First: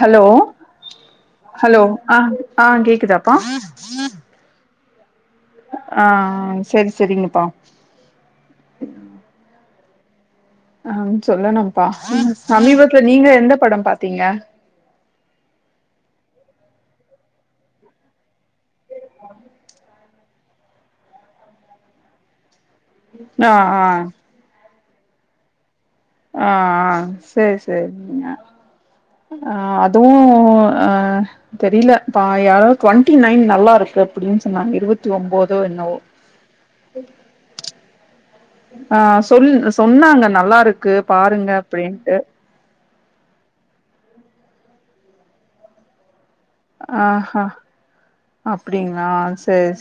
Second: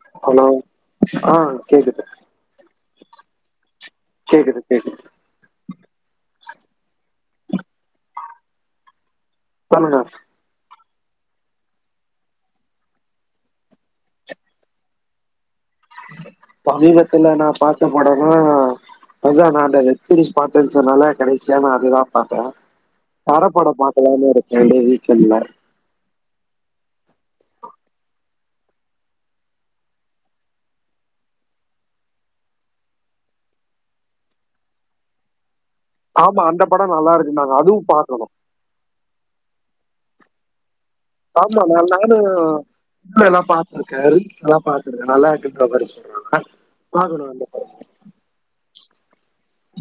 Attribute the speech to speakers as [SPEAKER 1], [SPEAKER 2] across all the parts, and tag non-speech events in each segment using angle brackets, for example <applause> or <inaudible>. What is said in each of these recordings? [SPEAKER 1] hello
[SPEAKER 2] ஆ
[SPEAKER 1] hello
[SPEAKER 2] கேக்குது
[SPEAKER 1] ஆ ஆ கேக்குதுதாப்பா
[SPEAKER 2] கேக்குது கேக்குது
[SPEAKER 1] ஆ சேரி சேரிங்கபா
[SPEAKER 2] சொல்லுங்க
[SPEAKER 1] அ சொல்லணும்பா சமீபத்துல நீங்க எந்த படம் பாத்தீங்க
[SPEAKER 2] சமீபத்துல நா பாத்தா படம்ன அதுதா நா அந்த வெப்சிரீஸ் பாத்தேன்னு சொன்னல்ல கடைசியா அதுதா பாத்தே
[SPEAKER 1] ஆ
[SPEAKER 2] தடப்படோ
[SPEAKER 1] ஆ
[SPEAKER 2] பாக்கலான் நெனச்சே அப்டே வீட்ல இருந்ததுனால
[SPEAKER 1] ஆ ஆ சேரி சேரிங்க அ அதுவு அ தெரில பா யாரோ டுவெண்ட்டி நைன் நல்லா இருக்கு அப்டின்னு சொன்னாங்க இருவத்தி ஒம்போதோ என்னவோ
[SPEAKER 2] ஆமா அந்த படோ நல்லா இருக்குதுன்னாங்க அதுவு பாக்கணு
[SPEAKER 1] ஆ சொல் சொன்னாங்க நல்லா இருக்கு பாருங்க
[SPEAKER 2] ஆமா நான்
[SPEAKER 1] அப்டின்ட்டு
[SPEAKER 2] நானு இல்ல நா பாத்திருக்கே அதை எல்லா பாத்திக்கே நல்லா இருக்குன்ற மாயி சொல்றாங்க
[SPEAKER 1] அ
[SPEAKER 2] பாக்கணு
[SPEAKER 1] ஆ
[SPEAKER 2] அந்த படோ
[SPEAKER 1] அப்டிங்ளா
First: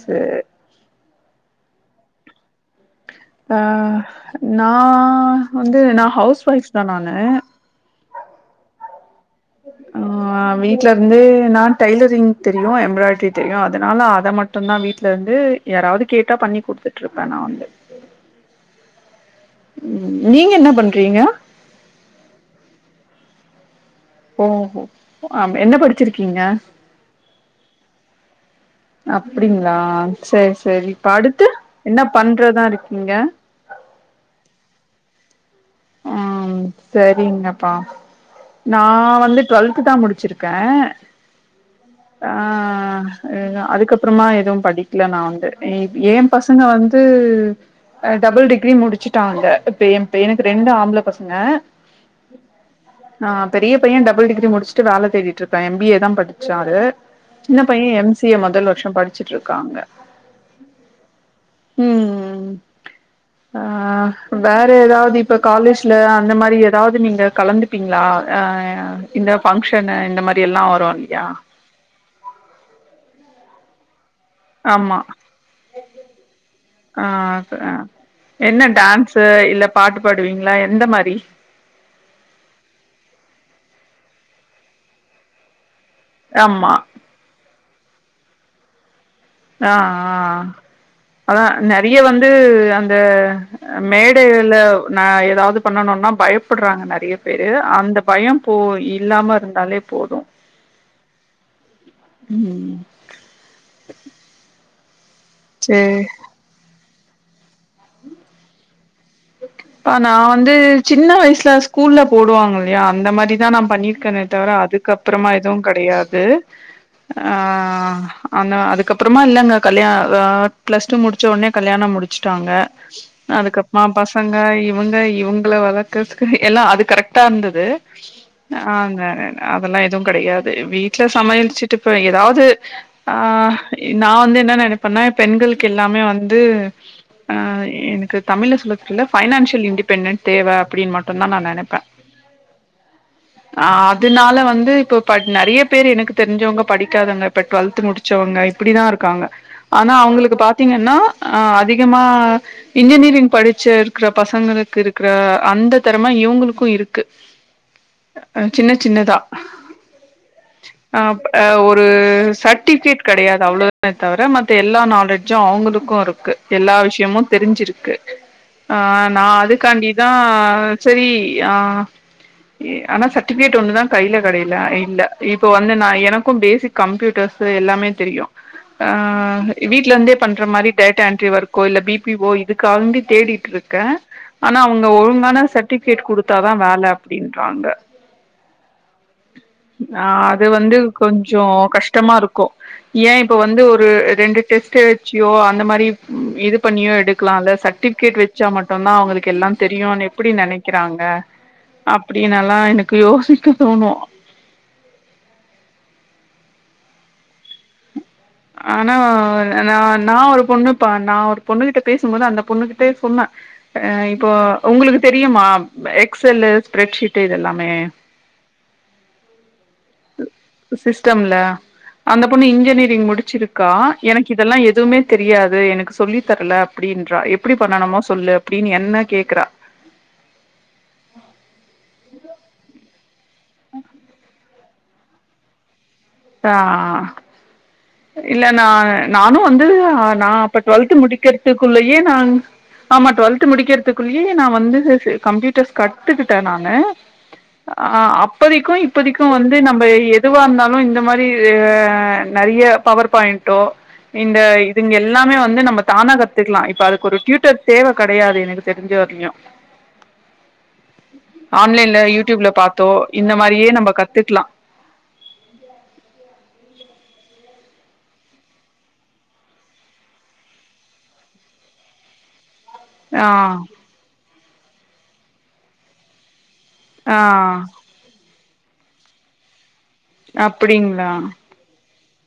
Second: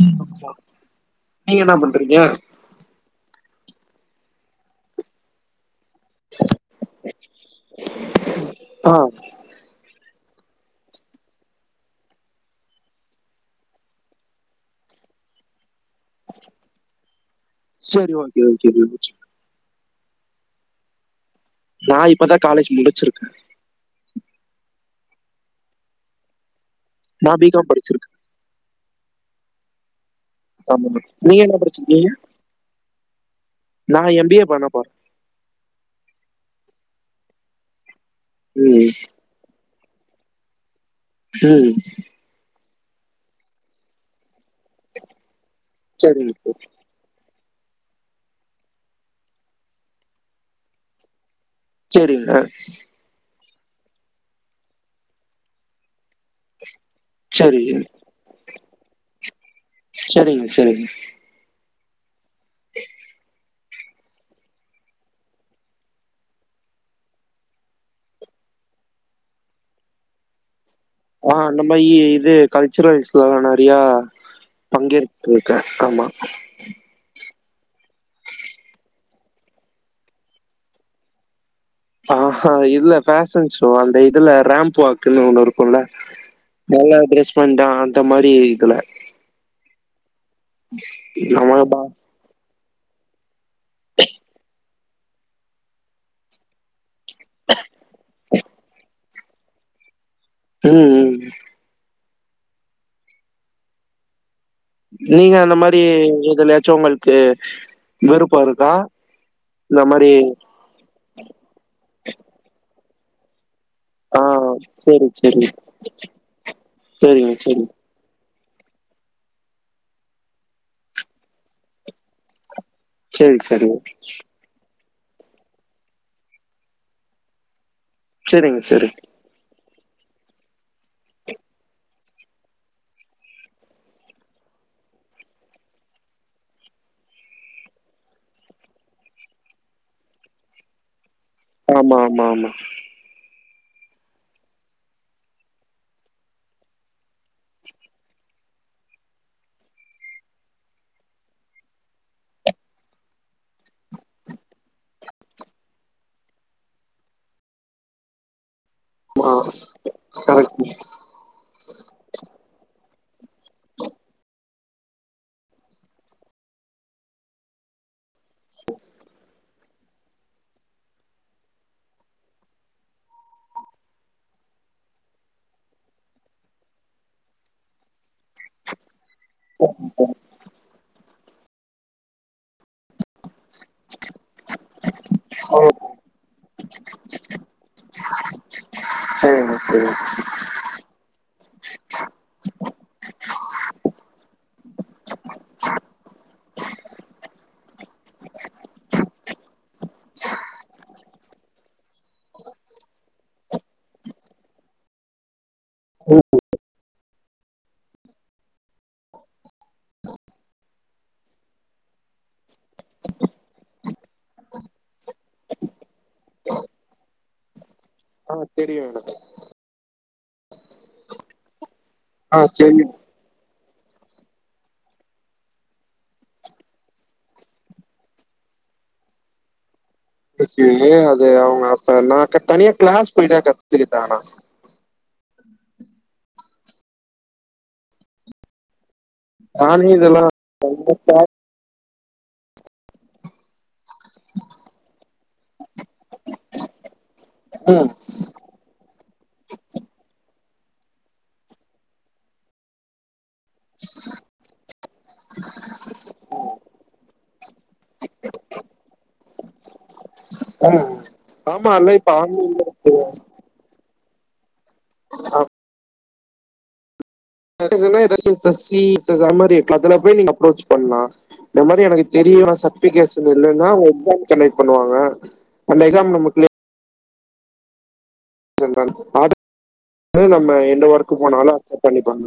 [SPEAKER 2] ம் ஆமா நீங்க என்ன பண்றீங்க
[SPEAKER 1] நா வந்து நா ஹவுஸ் ஒய்ஃப் தா நானு
[SPEAKER 2] ஆ
[SPEAKER 1] ஆ வீட்ல இருந்தே நா டைய்லரிங் தெரியு எம்ப்ராய்டரி தெரியு அதனால அத மட் மட்டு தா வீட்ல இருந்து யாராவது கேட்டா பண்ணி குடுத்துட்டு இருப்பே நா வந்து
[SPEAKER 2] சரி ஓகே ஓகே
[SPEAKER 1] ம் நீங்க என்ன பண்றீங்க
[SPEAKER 2] நா இப்பதா காலேஜ் முடிச்சிருக்கே
[SPEAKER 1] ஒ ஓ அப்டியா என்ன படிச்சிருக்கீங்க
[SPEAKER 2] நா பி காம் படிச்சிருக்க
[SPEAKER 1] அப்பிடிங்களா சேரி சேரி
[SPEAKER 2] ஆமா
[SPEAKER 1] இப்ப
[SPEAKER 2] நீங்க
[SPEAKER 1] அடுத்து என்ன
[SPEAKER 2] படிச்சிருக்கீங்க
[SPEAKER 1] பண்றதா இருக்கீங்க
[SPEAKER 2] நா எம் பிஏ பண்ண போற
[SPEAKER 1] ம் சரிங்கப்பா
[SPEAKER 2] ம்
[SPEAKER 1] நா வந்து டுவெல்த் த்துதா முடிச்சிருக்கே
[SPEAKER 2] ச்சி
[SPEAKER 1] ஆ அதுக்கப்புறமா எதுவும் படிக்கல நா வந்து ஏ
[SPEAKER 2] சரிங்க
[SPEAKER 1] பசங்க வந்து த்து டபுள் டிகிரி முடிச்சிட்டாங்க இப்ப ஏ பையனுக்கு ரெண்டு ஆம்பள பசங்க
[SPEAKER 2] சேரிங்க
[SPEAKER 1] ஆ பெரிய பையே டபுள் டிகிரி முடிச்சிட்டு வேல தேடிட்டு இருக்கா எம்பிஏதா படிச்சாரு சின்ன
[SPEAKER 2] சரி
[SPEAKER 1] பையே எம்சிஏ முதல் வருஷோ படிச்சிட்டு இருக்காங்க
[SPEAKER 2] சரிங்க சரிங்க
[SPEAKER 1] ம் ம் ஆ வேற எதாவது இப் ப காலேஜ்ல அந்த மாரி எதாவது நீங்க கலந்துப்பீங்களா ஆ இந்த ஃபங்க்ஷனு இந்த மாரி எல்லா வரு இல்லையா
[SPEAKER 2] இந்த மா இ இது கல்ச்சுரல்ஸ்ல்லா நெறையா
[SPEAKER 1] ஆமா
[SPEAKER 2] பங்கேற்க்கே ஆமா
[SPEAKER 1] ஆ என்ன டான்ஸ் இல்ல பாட்டு பாடுவீங்களா எந்த மாரி
[SPEAKER 2] ஆ ஆஹ் இல்ல பேஷன் ஷோ அந்த இதுல ரேம்ப் வாக்குன்னு ஒன்னு இரு குல்ல
[SPEAKER 1] ஆமா
[SPEAKER 2] நல்லா ட்ரெஸ் பண்ணிட்டா அந்த மாரி இதுல
[SPEAKER 1] ஆ ஆ அதா
[SPEAKER 2] நம்ம பா-
[SPEAKER 1] நெறைய வந்து அந்த மேடையிள நா எதாவது பண்ணனுன்னா பயப்படறாங்க நெறைய பேரு அந்த பயம் போ இல்லாம இருந்தாலே போது
[SPEAKER 2] ம் ம்
[SPEAKER 1] ம்
[SPEAKER 2] நீங்க அந்த மாரி
[SPEAKER 1] சரிப்பா
[SPEAKER 2] எதலயாச்சு உங்களுக்கு விருப்போ இருக்கா இந்த
[SPEAKER 1] ப்ப
[SPEAKER 2] மாதிரி
[SPEAKER 1] நா வந்து சின்ன வயசுல ஸ்கூல்ல போடுவாங்க இல்லையா அந்த மாரிதா நா
[SPEAKER 2] ஆ
[SPEAKER 1] பண்ணியிருக்கேனே ட்தவிர
[SPEAKER 2] சரி
[SPEAKER 1] அதுக்கப்புறமா
[SPEAKER 2] சரி
[SPEAKER 1] எதுவு கெடையாது
[SPEAKER 2] சரிங்க
[SPEAKER 1] ஆ ஆனா அதுக்கப்புறமா இல்லங்க கல்யாண ப்ளஸ் டூ முடிச்சவுன்னே கல்யாணம் முடிச்சிட்டாங்க
[SPEAKER 2] சரி சரி சரி
[SPEAKER 1] அதுக்கப் க இவங்க இவங்க வளக்கதுக்கு எல்லா அது கரெக்டா இருந்தது
[SPEAKER 2] சரிங்க சரி
[SPEAKER 1] நாங்க அதெல்லா எதுவு கெடையாது வீட்ல சமையலிச்சிட்டு இப்ப எதாவது ஆ நா வந்து என்ன நெனைப்பேன்னா பெண்களுக்கு எல்லாமே வந்து ஆ எனக்கு தமிழ்ல சொல்லக்குல பைனான்சியல் இண்டிபெண்டன்ட் தேவ அப்டின்னு மட்டுதா நா நென
[SPEAKER 2] ஆமா ஆமா ஆமா
[SPEAKER 1] ஆ அதனால வந்து இப்ப ப நெறைய பேரு எனக்கு தெரிஞ்சவங்க படிக்காதவங்க இப்ப டுவெல்த் முடிச் ச்சவங்க இப்பிடிதா இருக்காங்க ஆனா அவங்களுக்கு பாத்தீங்கன்னா ஆ அதிகமா இன்ஜினியர் த்தின் படிச்ச இருக்கற பசங்களுக்கு இருக்கிற அந்த தரமா இவங்களுக்கு இருக்கு அ சின்ன சின்னதா
[SPEAKER 2] ஆ கரெக்ட்
[SPEAKER 1] ஆ அப் ஒரு சர்ட்டிஃபிகேட் கெடையாது அவ்ளோதா தவர மத்த எல்லா நாலேஜ்ஜு அவங்களுக்கு இருக்கு எல்லா விஷ்யமு தெரிஞ்சிருக்கு அ நா அதுக்காண்டிதா சரி அ ஆனா சர்டிஃபிகேட் ஒன்னுதா கைல கெடையில இல்ல இப்ப வந்து நா எனக்கு பேசிக் கம்ப்யூட்டர்ஸ் எல்லாமே தெரியு ஆ வீட்லந்தே பண்ற மாரி டேட்டா என்ட்ரி ஒர்க்கோ இல்ல பிபிஓ இதுக்கா தேடிட்டு இருக்கே ஆனா அவுங்க ஒழுங்கான
[SPEAKER 2] ஓ
[SPEAKER 1] சர்ட்டிபிகேட் குடுத்தாதா வேல அப்டின்றாங்க
[SPEAKER 2] செரிங்க செரி
[SPEAKER 1] இது வந்து கொஞ்சோ கஷ்டமா இருக்கு ஏ இப்ப வந்து ஒரு ரெண்டு டெஸ்ட் வச்சியோ அந்த மாரி இது பண்ணியோ எடுக்கலாம்ல்ல சர் டிபிகேட் வச்சா மட்டுதா அவுங்களுக்கு எல்லா தெரியுனு எப்டி நெனைக்கிறாங்க அ ப்டின்னெல்லா எனக்கு யோசிக்க தோணு ஆனா ந நா ஒரு பொண்ணுப்ப நா ஒரு பொண்ணு கிட்ட பேசும்போது அந்த பொண்ணு கிட்டயே சொன்னே ஆ இப்போ உங்களுக்கு தெரியுமா எக்ஸ் எல்லு ஸ்பரெட்ஷீட்டு இதெல்லாமே
[SPEAKER 2] ஆ தெரியு எனக்கு
[SPEAKER 1] சி சிஸ்டம்ல அந்த
[SPEAKER 2] ஆ
[SPEAKER 1] பொண்ணு
[SPEAKER 2] தெரியு
[SPEAKER 1] இன்ஜினியரிங் முடிச்சிருக் கா எனக்கு இதெல்லா எதுவுமே தெரியாது எனக்கு சொல்லி தர்ல அப்டின்றா எப்டி பண்ணணுமோ சொல்லு அப் டின்னு என்ன கேக்குறா
[SPEAKER 2] ஓகே அது அவுங்க அப்ப நா க தனியா க்ளாஸ் போய்த கத்துக்கிட்ட ஆன
[SPEAKER 1] ஆ இல்ல நா நானு வந்து
[SPEAKER 2] நானே இதெல்லா
[SPEAKER 1] நா அப்ப டுவெல்த் முடிக்கத்துக்குள்ளயே நா ஆமா டுவெல்த் முடிக்கிறதுக்குள்ளேயே நா வந்து கம்ப்யூட்டர்ஸ் கத்துக்கிட்ட நானு
[SPEAKER 2] ம்
[SPEAKER 1] அ அப்பதிக்கு இப்பதிக்கு வந்து நம்ம எதுவா இருந்தாலு இந்த மாரி அ நெறைய பவர் பாயிண்ட்டோ இந்த இதுங்க எல்லாமே வந்து நம்ம தானா கத்துக்கலா இப்ப அதுக்கு ஒரு ட்யூட்டர் தேவ கடையாது எனக்கு தெரிஞ்ச வர்லியு
[SPEAKER 2] ம் ஆமா அல்ல
[SPEAKER 1] ஆன்லைன்ல
[SPEAKER 2] இப்ப
[SPEAKER 1] யூடியூப்ல
[SPEAKER 2] ஆன்லைன்ல
[SPEAKER 1] பாத்தோ
[SPEAKER 2] இருக்கு
[SPEAKER 1] இன்ன மாரியே நம்ம கத்துக்கலா
[SPEAKER 2] ஆ <unintelligible> ச சி ப்ளஸ் ப்ளஸ் அந்த மாரி இருக்கு அதுல போய் நீங்க அப்ரோச் பண்லா இந்த மாரி எனக்கு தெரியு நா சட்
[SPEAKER 1] ஆ
[SPEAKER 2] அப்ளிகேஷன் இல்லனா உங்களுக் கான்டக்ட் பண்ணுவாங்க அந்த எக்ஸாம் நம்ம க்ளியர்
[SPEAKER 1] ஆ
[SPEAKER 2] <unintelligible> அடுத்து நம்ம எந்த
[SPEAKER 1] அப்டிங்களா
[SPEAKER 2] ஒர்க்க போனாலு அக்சப் பண்ணிப்பாங்க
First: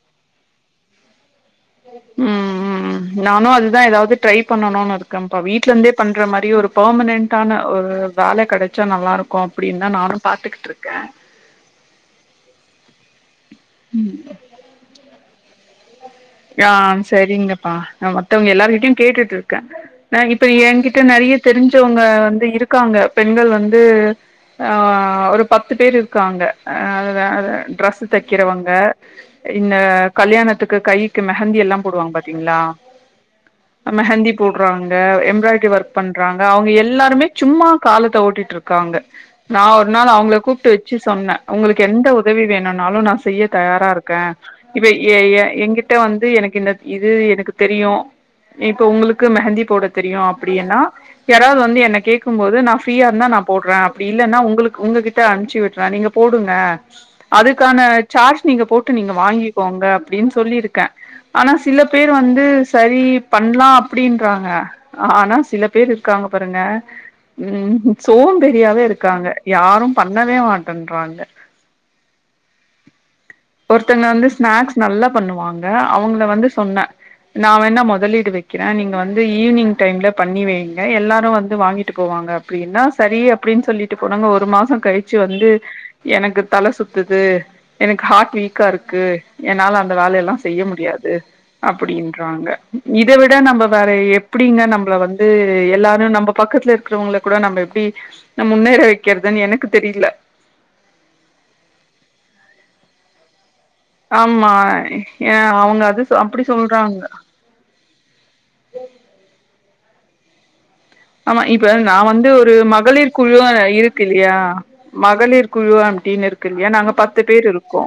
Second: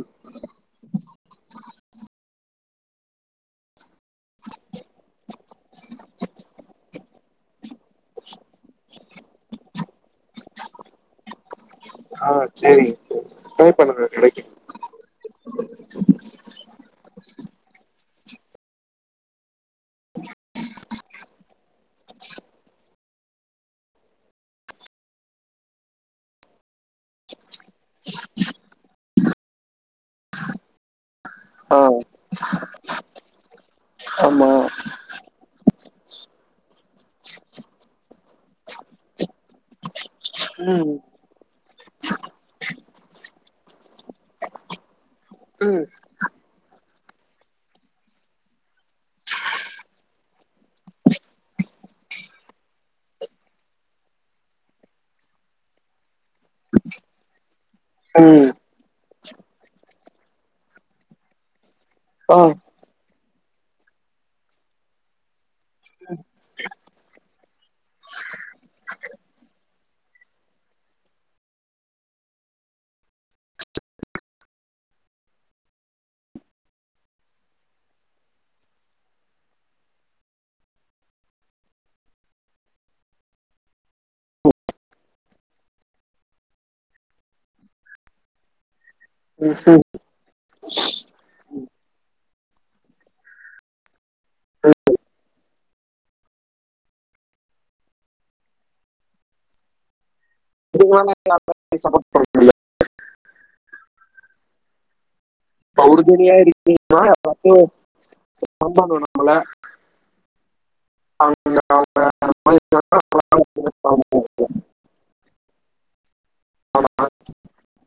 [SPEAKER 1] ம் ம் ம் நானு அதுதா ஏதாவ் து ட்ரை பண்ணுனு இருக்கப்பா வீட்டுல இருந்தே பண்ற மாரி ஒரு பெர்மனன்டான ஒரு வேல கெடச்சா நல்லா இருக்கு அப்டின்னு தா நானு பாத்துகிட்டு இருக்கே
[SPEAKER 2] ஆ செரிங்க <inaudible> ட்ரை பண்ணுங்க கெடைக்கு
[SPEAKER 1] ஆ செரிங்கப்பா நா மத்தவங்க எல்லாருகிட்டயு கேட்டுட்டு இருக்கே அ இப்ப என்கிட்ட நெறைய தெரிஞ்சவங்க வந்து இருக்காங்க பெண்கள் வந்து ஆ ஒரு பத்து பேர் இருக்குறாங்க <unintelligible> டிரஸ்ஸு தைக்கிறவங்க இந்த <unintelligible> கு கைக்கு மெஹந்தி எல்லா
[SPEAKER 2] ஆ
[SPEAKER 1] போடுவாங்க பாத்தீங்களா அ மெஹந்தி
[SPEAKER 2] ஆமா
[SPEAKER 1] போட்றவாங்க எம்ப்ராய்டரி ஒர்க் பண்றாங்க அவுங்க எல்லாருமே சும்மா காலத்த ஓட்டிட்டு இருக்காங்க நா ஒரு நாள் அவுங்கள கூப்ட்டு
[SPEAKER 2] ம்
[SPEAKER 1] வச்சு சொன்னே உங்களுக்கு எந்த உதவி வேணுனாலு நா செய்ய தயாரா இருக்கே இப்ப எ எ
[SPEAKER 2] ம்
[SPEAKER 1] என்கிட்ட வந்து எனக்கு இந்த இது எனக்கு தெரியு இப்ப உங்களுக்கு மெஹந்தி போட தெரியு அப்டின்னா யாராவ்து வந்து என்ன கேக்கு போது நா ஃப்ரீயா இருந்தா நா போடுறே அப்டி இல்லன்னா உங்களுக்கு உங்ககிட்ட அனுப்பிச்சு விட்டுறே நீங்க போடுங்க அதுக்கான சார்ஜ்
[SPEAKER 2] ம்
[SPEAKER 1] நீங்க போட்டு நீங்க வாங்கிக்கோங்க அப் டின் சொல்லியிருக்கே ஆனா சில பேர்
[SPEAKER 2] ஆ
[SPEAKER 1] வந்து சரி பண்ணலா அப்டின்றாங்க ஆனா சில பேர் இருக்காங்க பாருங்க ம் சோம்பேரியாவே இருக்காங்க யாரு பண்ணவே மாட்டேன்றாங்க ஒருத்தங்க வந்து ஸ்நாக்ஸ் நல்லா பண்ணுவாங்க அவங்கள வந்து சொன்னே நா வேணா முதலீடு வைக்கிறே நீங்க வந்து ஈவினிங் டைம்ல பண்ணி வைங்க எல்லாரு வந்து வாங்கிட்டு போவாங்க அப்டின்னா சரி அப்டின்னு சொல்லிட்டு போனாங்க ஒரு மாசோ கழிச்சு வந்து எனக்கு தல சுத்துது எனக்கு ஹார்ட் வீக்கா இருக்கு என்னால அந்த வேலையெல்லா செய்ய முடியாது அப்டின்றாங்க இத விட நம்ம வேற எப்டிங்க நம்மள வந்து எல்லாரு நம்ம பக்கத்துல இருக்கிறவங்க கூட நம்ம எப்டி நம்ம முன்னேற வைக்கிறதுன்னு எனக்கு தெரில
[SPEAKER 2] விருப்பமே இல்லாம எப்டி <unintelligible>
[SPEAKER 1] ஆமா ஏ அவுங்க அது அப்டி சொல்றாங்க
[SPEAKER 2] ம் அமொண்டு வேணாமுள்ள
[SPEAKER 1] ஆமா இப்ப நா வந்து ஒரு மகளிர் குழு இருக்கு இல்லையா மகளிர் குழு அப்டின்னு இருக் கு இல்லையா நாங்க பத்து பேர் இருக்கோ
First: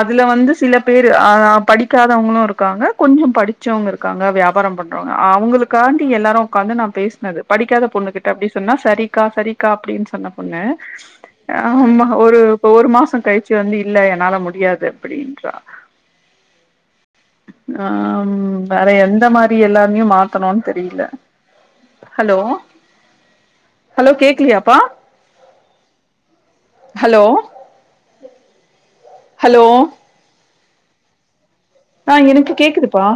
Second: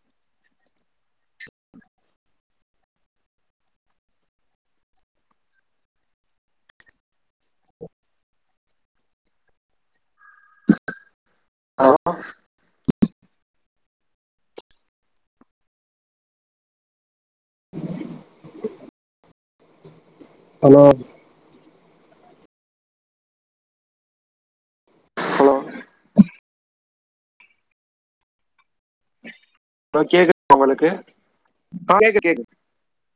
[SPEAKER 1] அதுல வந்து சில பேரு அ படிக்காதவங்களு இருக்காங்க கொஞ்சோ படிச் சவங்க இருக்காங்க வியாபாரோ பண்றவங்க அவங்களுக்காண்டி எல்லாரு உட்காந்து நா பேச னது படிக்காத பொண்ணுகிட்ட அப்டின் சொன்னா சரிகா சரிகா அப்டின்னு சொன்னா பொண்ணு அ ஒரு ஒரு மாசோ கழிச் சி வந்து இல்ல என்னால முடியாது அப்டின்றா ஆ ம் வேற எந்த மாதிரி எல்லாமையு மாத்தணும்னு
[SPEAKER 2] ஹலோ
[SPEAKER 1] தெரில ஹலோ ஹலோ கேக்கலியாப்பா
[SPEAKER 2] ஹலோ
[SPEAKER 1] ஹலோ ஹலோ
[SPEAKER 2] கேக்குதா உங்களுக்கு
[SPEAKER 1] ஆ
[SPEAKER 2] கேக்குது
[SPEAKER 1] எனக்கு
[SPEAKER 2] கேக்குது
[SPEAKER 1] கேக்குதுப்பா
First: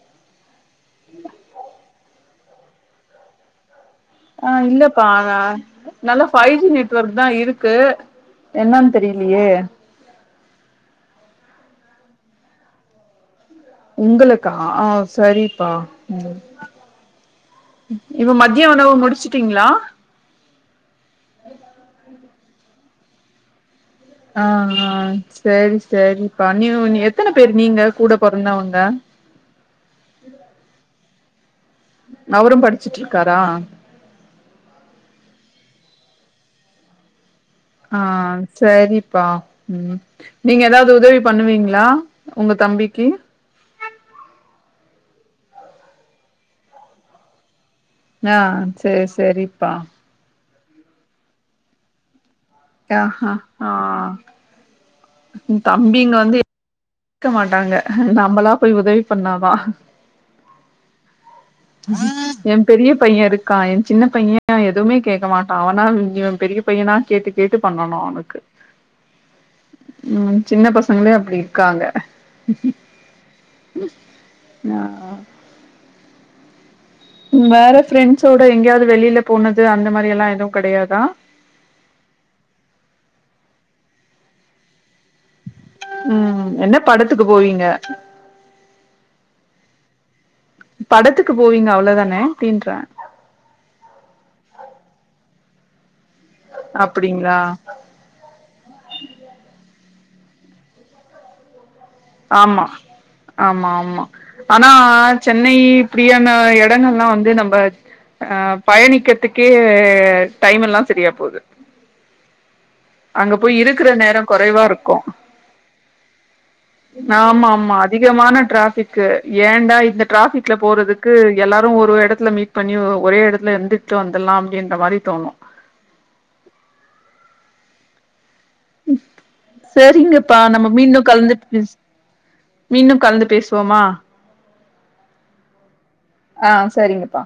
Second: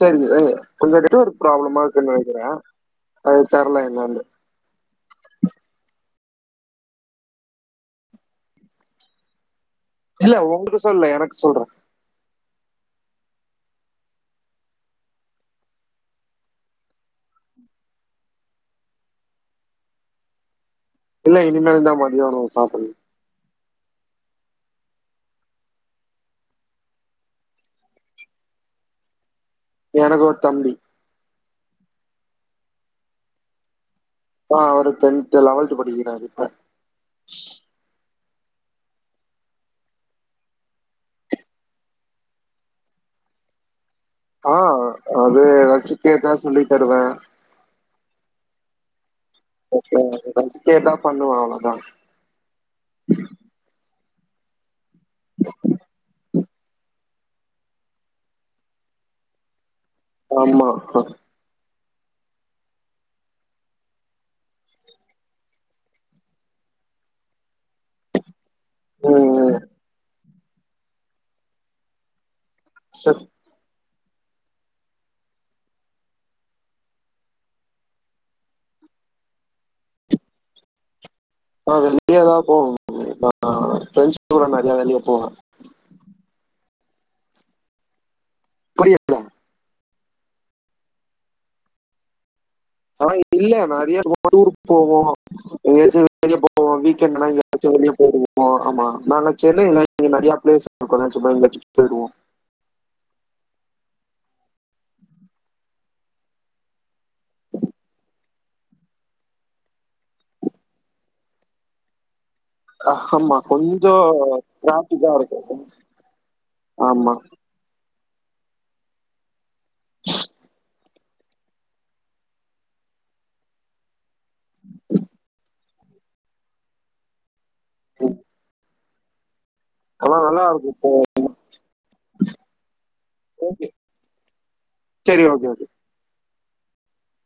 [SPEAKER 2] சரிங்க ஆ கொஞ்சோ நெட் ஒர்க் ப்ராப்ளமா இருக்குன்னு நெனைக்கிறே அது தெர்ல என்னன்னு
[SPEAKER 1] ஆ இல்லப்பா நல்லா பைவ் ஜி நெட்வொர்க் தா இருக்கு என்னன்னு தெரியிலையே
[SPEAKER 2] இல்ல உங்களுக்கு சொல்லல எனக்கு சொல்றே
[SPEAKER 1] உங்களுக்கா ஆ சரிப்பா ம் இப்ப மத்திய உணவ முடிச்சுட்டீங்களா
[SPEAKER 2] இல்ல இனிமேல்தா மதிய உணவு சாப்பனு
[SPEAKER 1] ஆ ஆ சேரி சேரிப்பா நீயூ எத்தன பேரு நீங்க கூட பொறந்தாவங்க
[SPEAKER 2] எனக்கு ஒரு தம்பி
[SPEAKER 1] அவரு படிச்சிட்டு இருக்காரா
[SPEAKER 2] ஆ அவரு டென்த் லெவல்த் படிக்கிறாரு இப்ப
[SPEAKER 1] ஆ சேரிப்பா ம் நீங்க ஏதாவது உதவி பண்ணுவீங்களா உங்க தம்பிக்கு
[SPEAKER 2] ஆ அது எதாச்சு கேட்டா சொல்லி தருவே
[SPEAKER 1] ஆ சேரி சேரி
[SPEAKER 2] முக்கியோ எதாச்சு கேட்ட பண்ணுவா அவளதா
[SPEAKER 1] அ அ ஆ தம்பிங்க வந்து கேக்க மாட்டாங்க நம்மளா போய் உதவி பண்ணாதா
[SPEAKER 2] ஆமா அ
[SPEAKER 1] என் பெரிய பையன் இருக்கான் என் சின்ன பையன் எதுவுமே கேக்க மாட்டான் அவனா இவன் பெரிய பையனா கேட்டு கேட்டு பண்ணணும் அவனுக்கு
[SPEAKER 2] ம் ம்
[SPEAKER 1] ம் சின்ன பசங்களே அப்டி இருக்காங்க
[SPEAKER 2] சர்
[SPEAKER 1] ஆ வேற ஃப்ரெண்ட்ஸோட எங்கயாவது வெளில போனது அந்த மாரி எல்லாம் எதுவும் கடையாதா
[SPEAKER 2] ஆ வெளியலா போவோம் அ ப்ரெண்ட்ஸ் கூட நறைய வெளியே போவேன்
[SPEAKER 1] ம் என்ன படத்துக்கு போவீங்க
[SPEAKER 2] <inaudible>
[SPEAKER 1] படத்துக்கு போவீங்க அவ்ளோவுதானே அப்டின்ற
[SPEAKER 2] ஆ இல்ல நறைய ரொம்ப தூரம் போவோம் எங்கயாச்சும் வெளிய போவோம் வீக்கெண்ட்னா
[SPEAKER 1] அப்டிங்களா
[SPEAKER 2] எங்கயாச்சும் வெளிய போயிடுவோம் ஓ ஆமா நாண்ல சென்னைல இங்க நறையா பிளேஸ் போலன்னு சொன்ன பிக்ஸ் ஆயிடுவோம்
[SPEAKER 1] ஆமா ஆமா ஆமா ஆனா சென்னை இப்டியான இடங்கள்லாம் வந்து நம்ப ஆ பயணிக்கத்துக்கே டைம் எல்லாம் சரியா போது
[SPEAKER 2] அஹ்,
[SPEAKER 1] அங்க
[SPEAKER 2] ஆமா
[SPEAKER 1] போய் இருக்குற
[SPEAKER 2] கொஞ்சம்
[SPEAKER 1] நேரம் கொறைவா இருக்கும்
[SPEAKER 2] டிராபிக்கா இருக்கும்
[SPEAKER 1] ஆமா ஆமா அதிகமான டிராபிக் ஏண்டா இந்த டிராபிக்ல போறதுக்கு எல்லாரும் ஒரு இடத்துல மீட் பண்ணி ஒரே இடத்துல இருந்துட்டு வந்துடலாம் அப்டின்ற மாரி தோணும்
[SPEAKER 2] ம்
[SPEAKER 1] செரிங்கப்பா நம்ப
[SPEAKER 2] இருக்கும்
[SPEAKER 1] மீண்டும் கலந்துட்டு பேசவோ மீண்டும் கலந்து பேசுவோமா
[SPEAKER 2] செரி ஓகே ஓகே
[SPEAKER 1] ஆ செரிங்கப்பா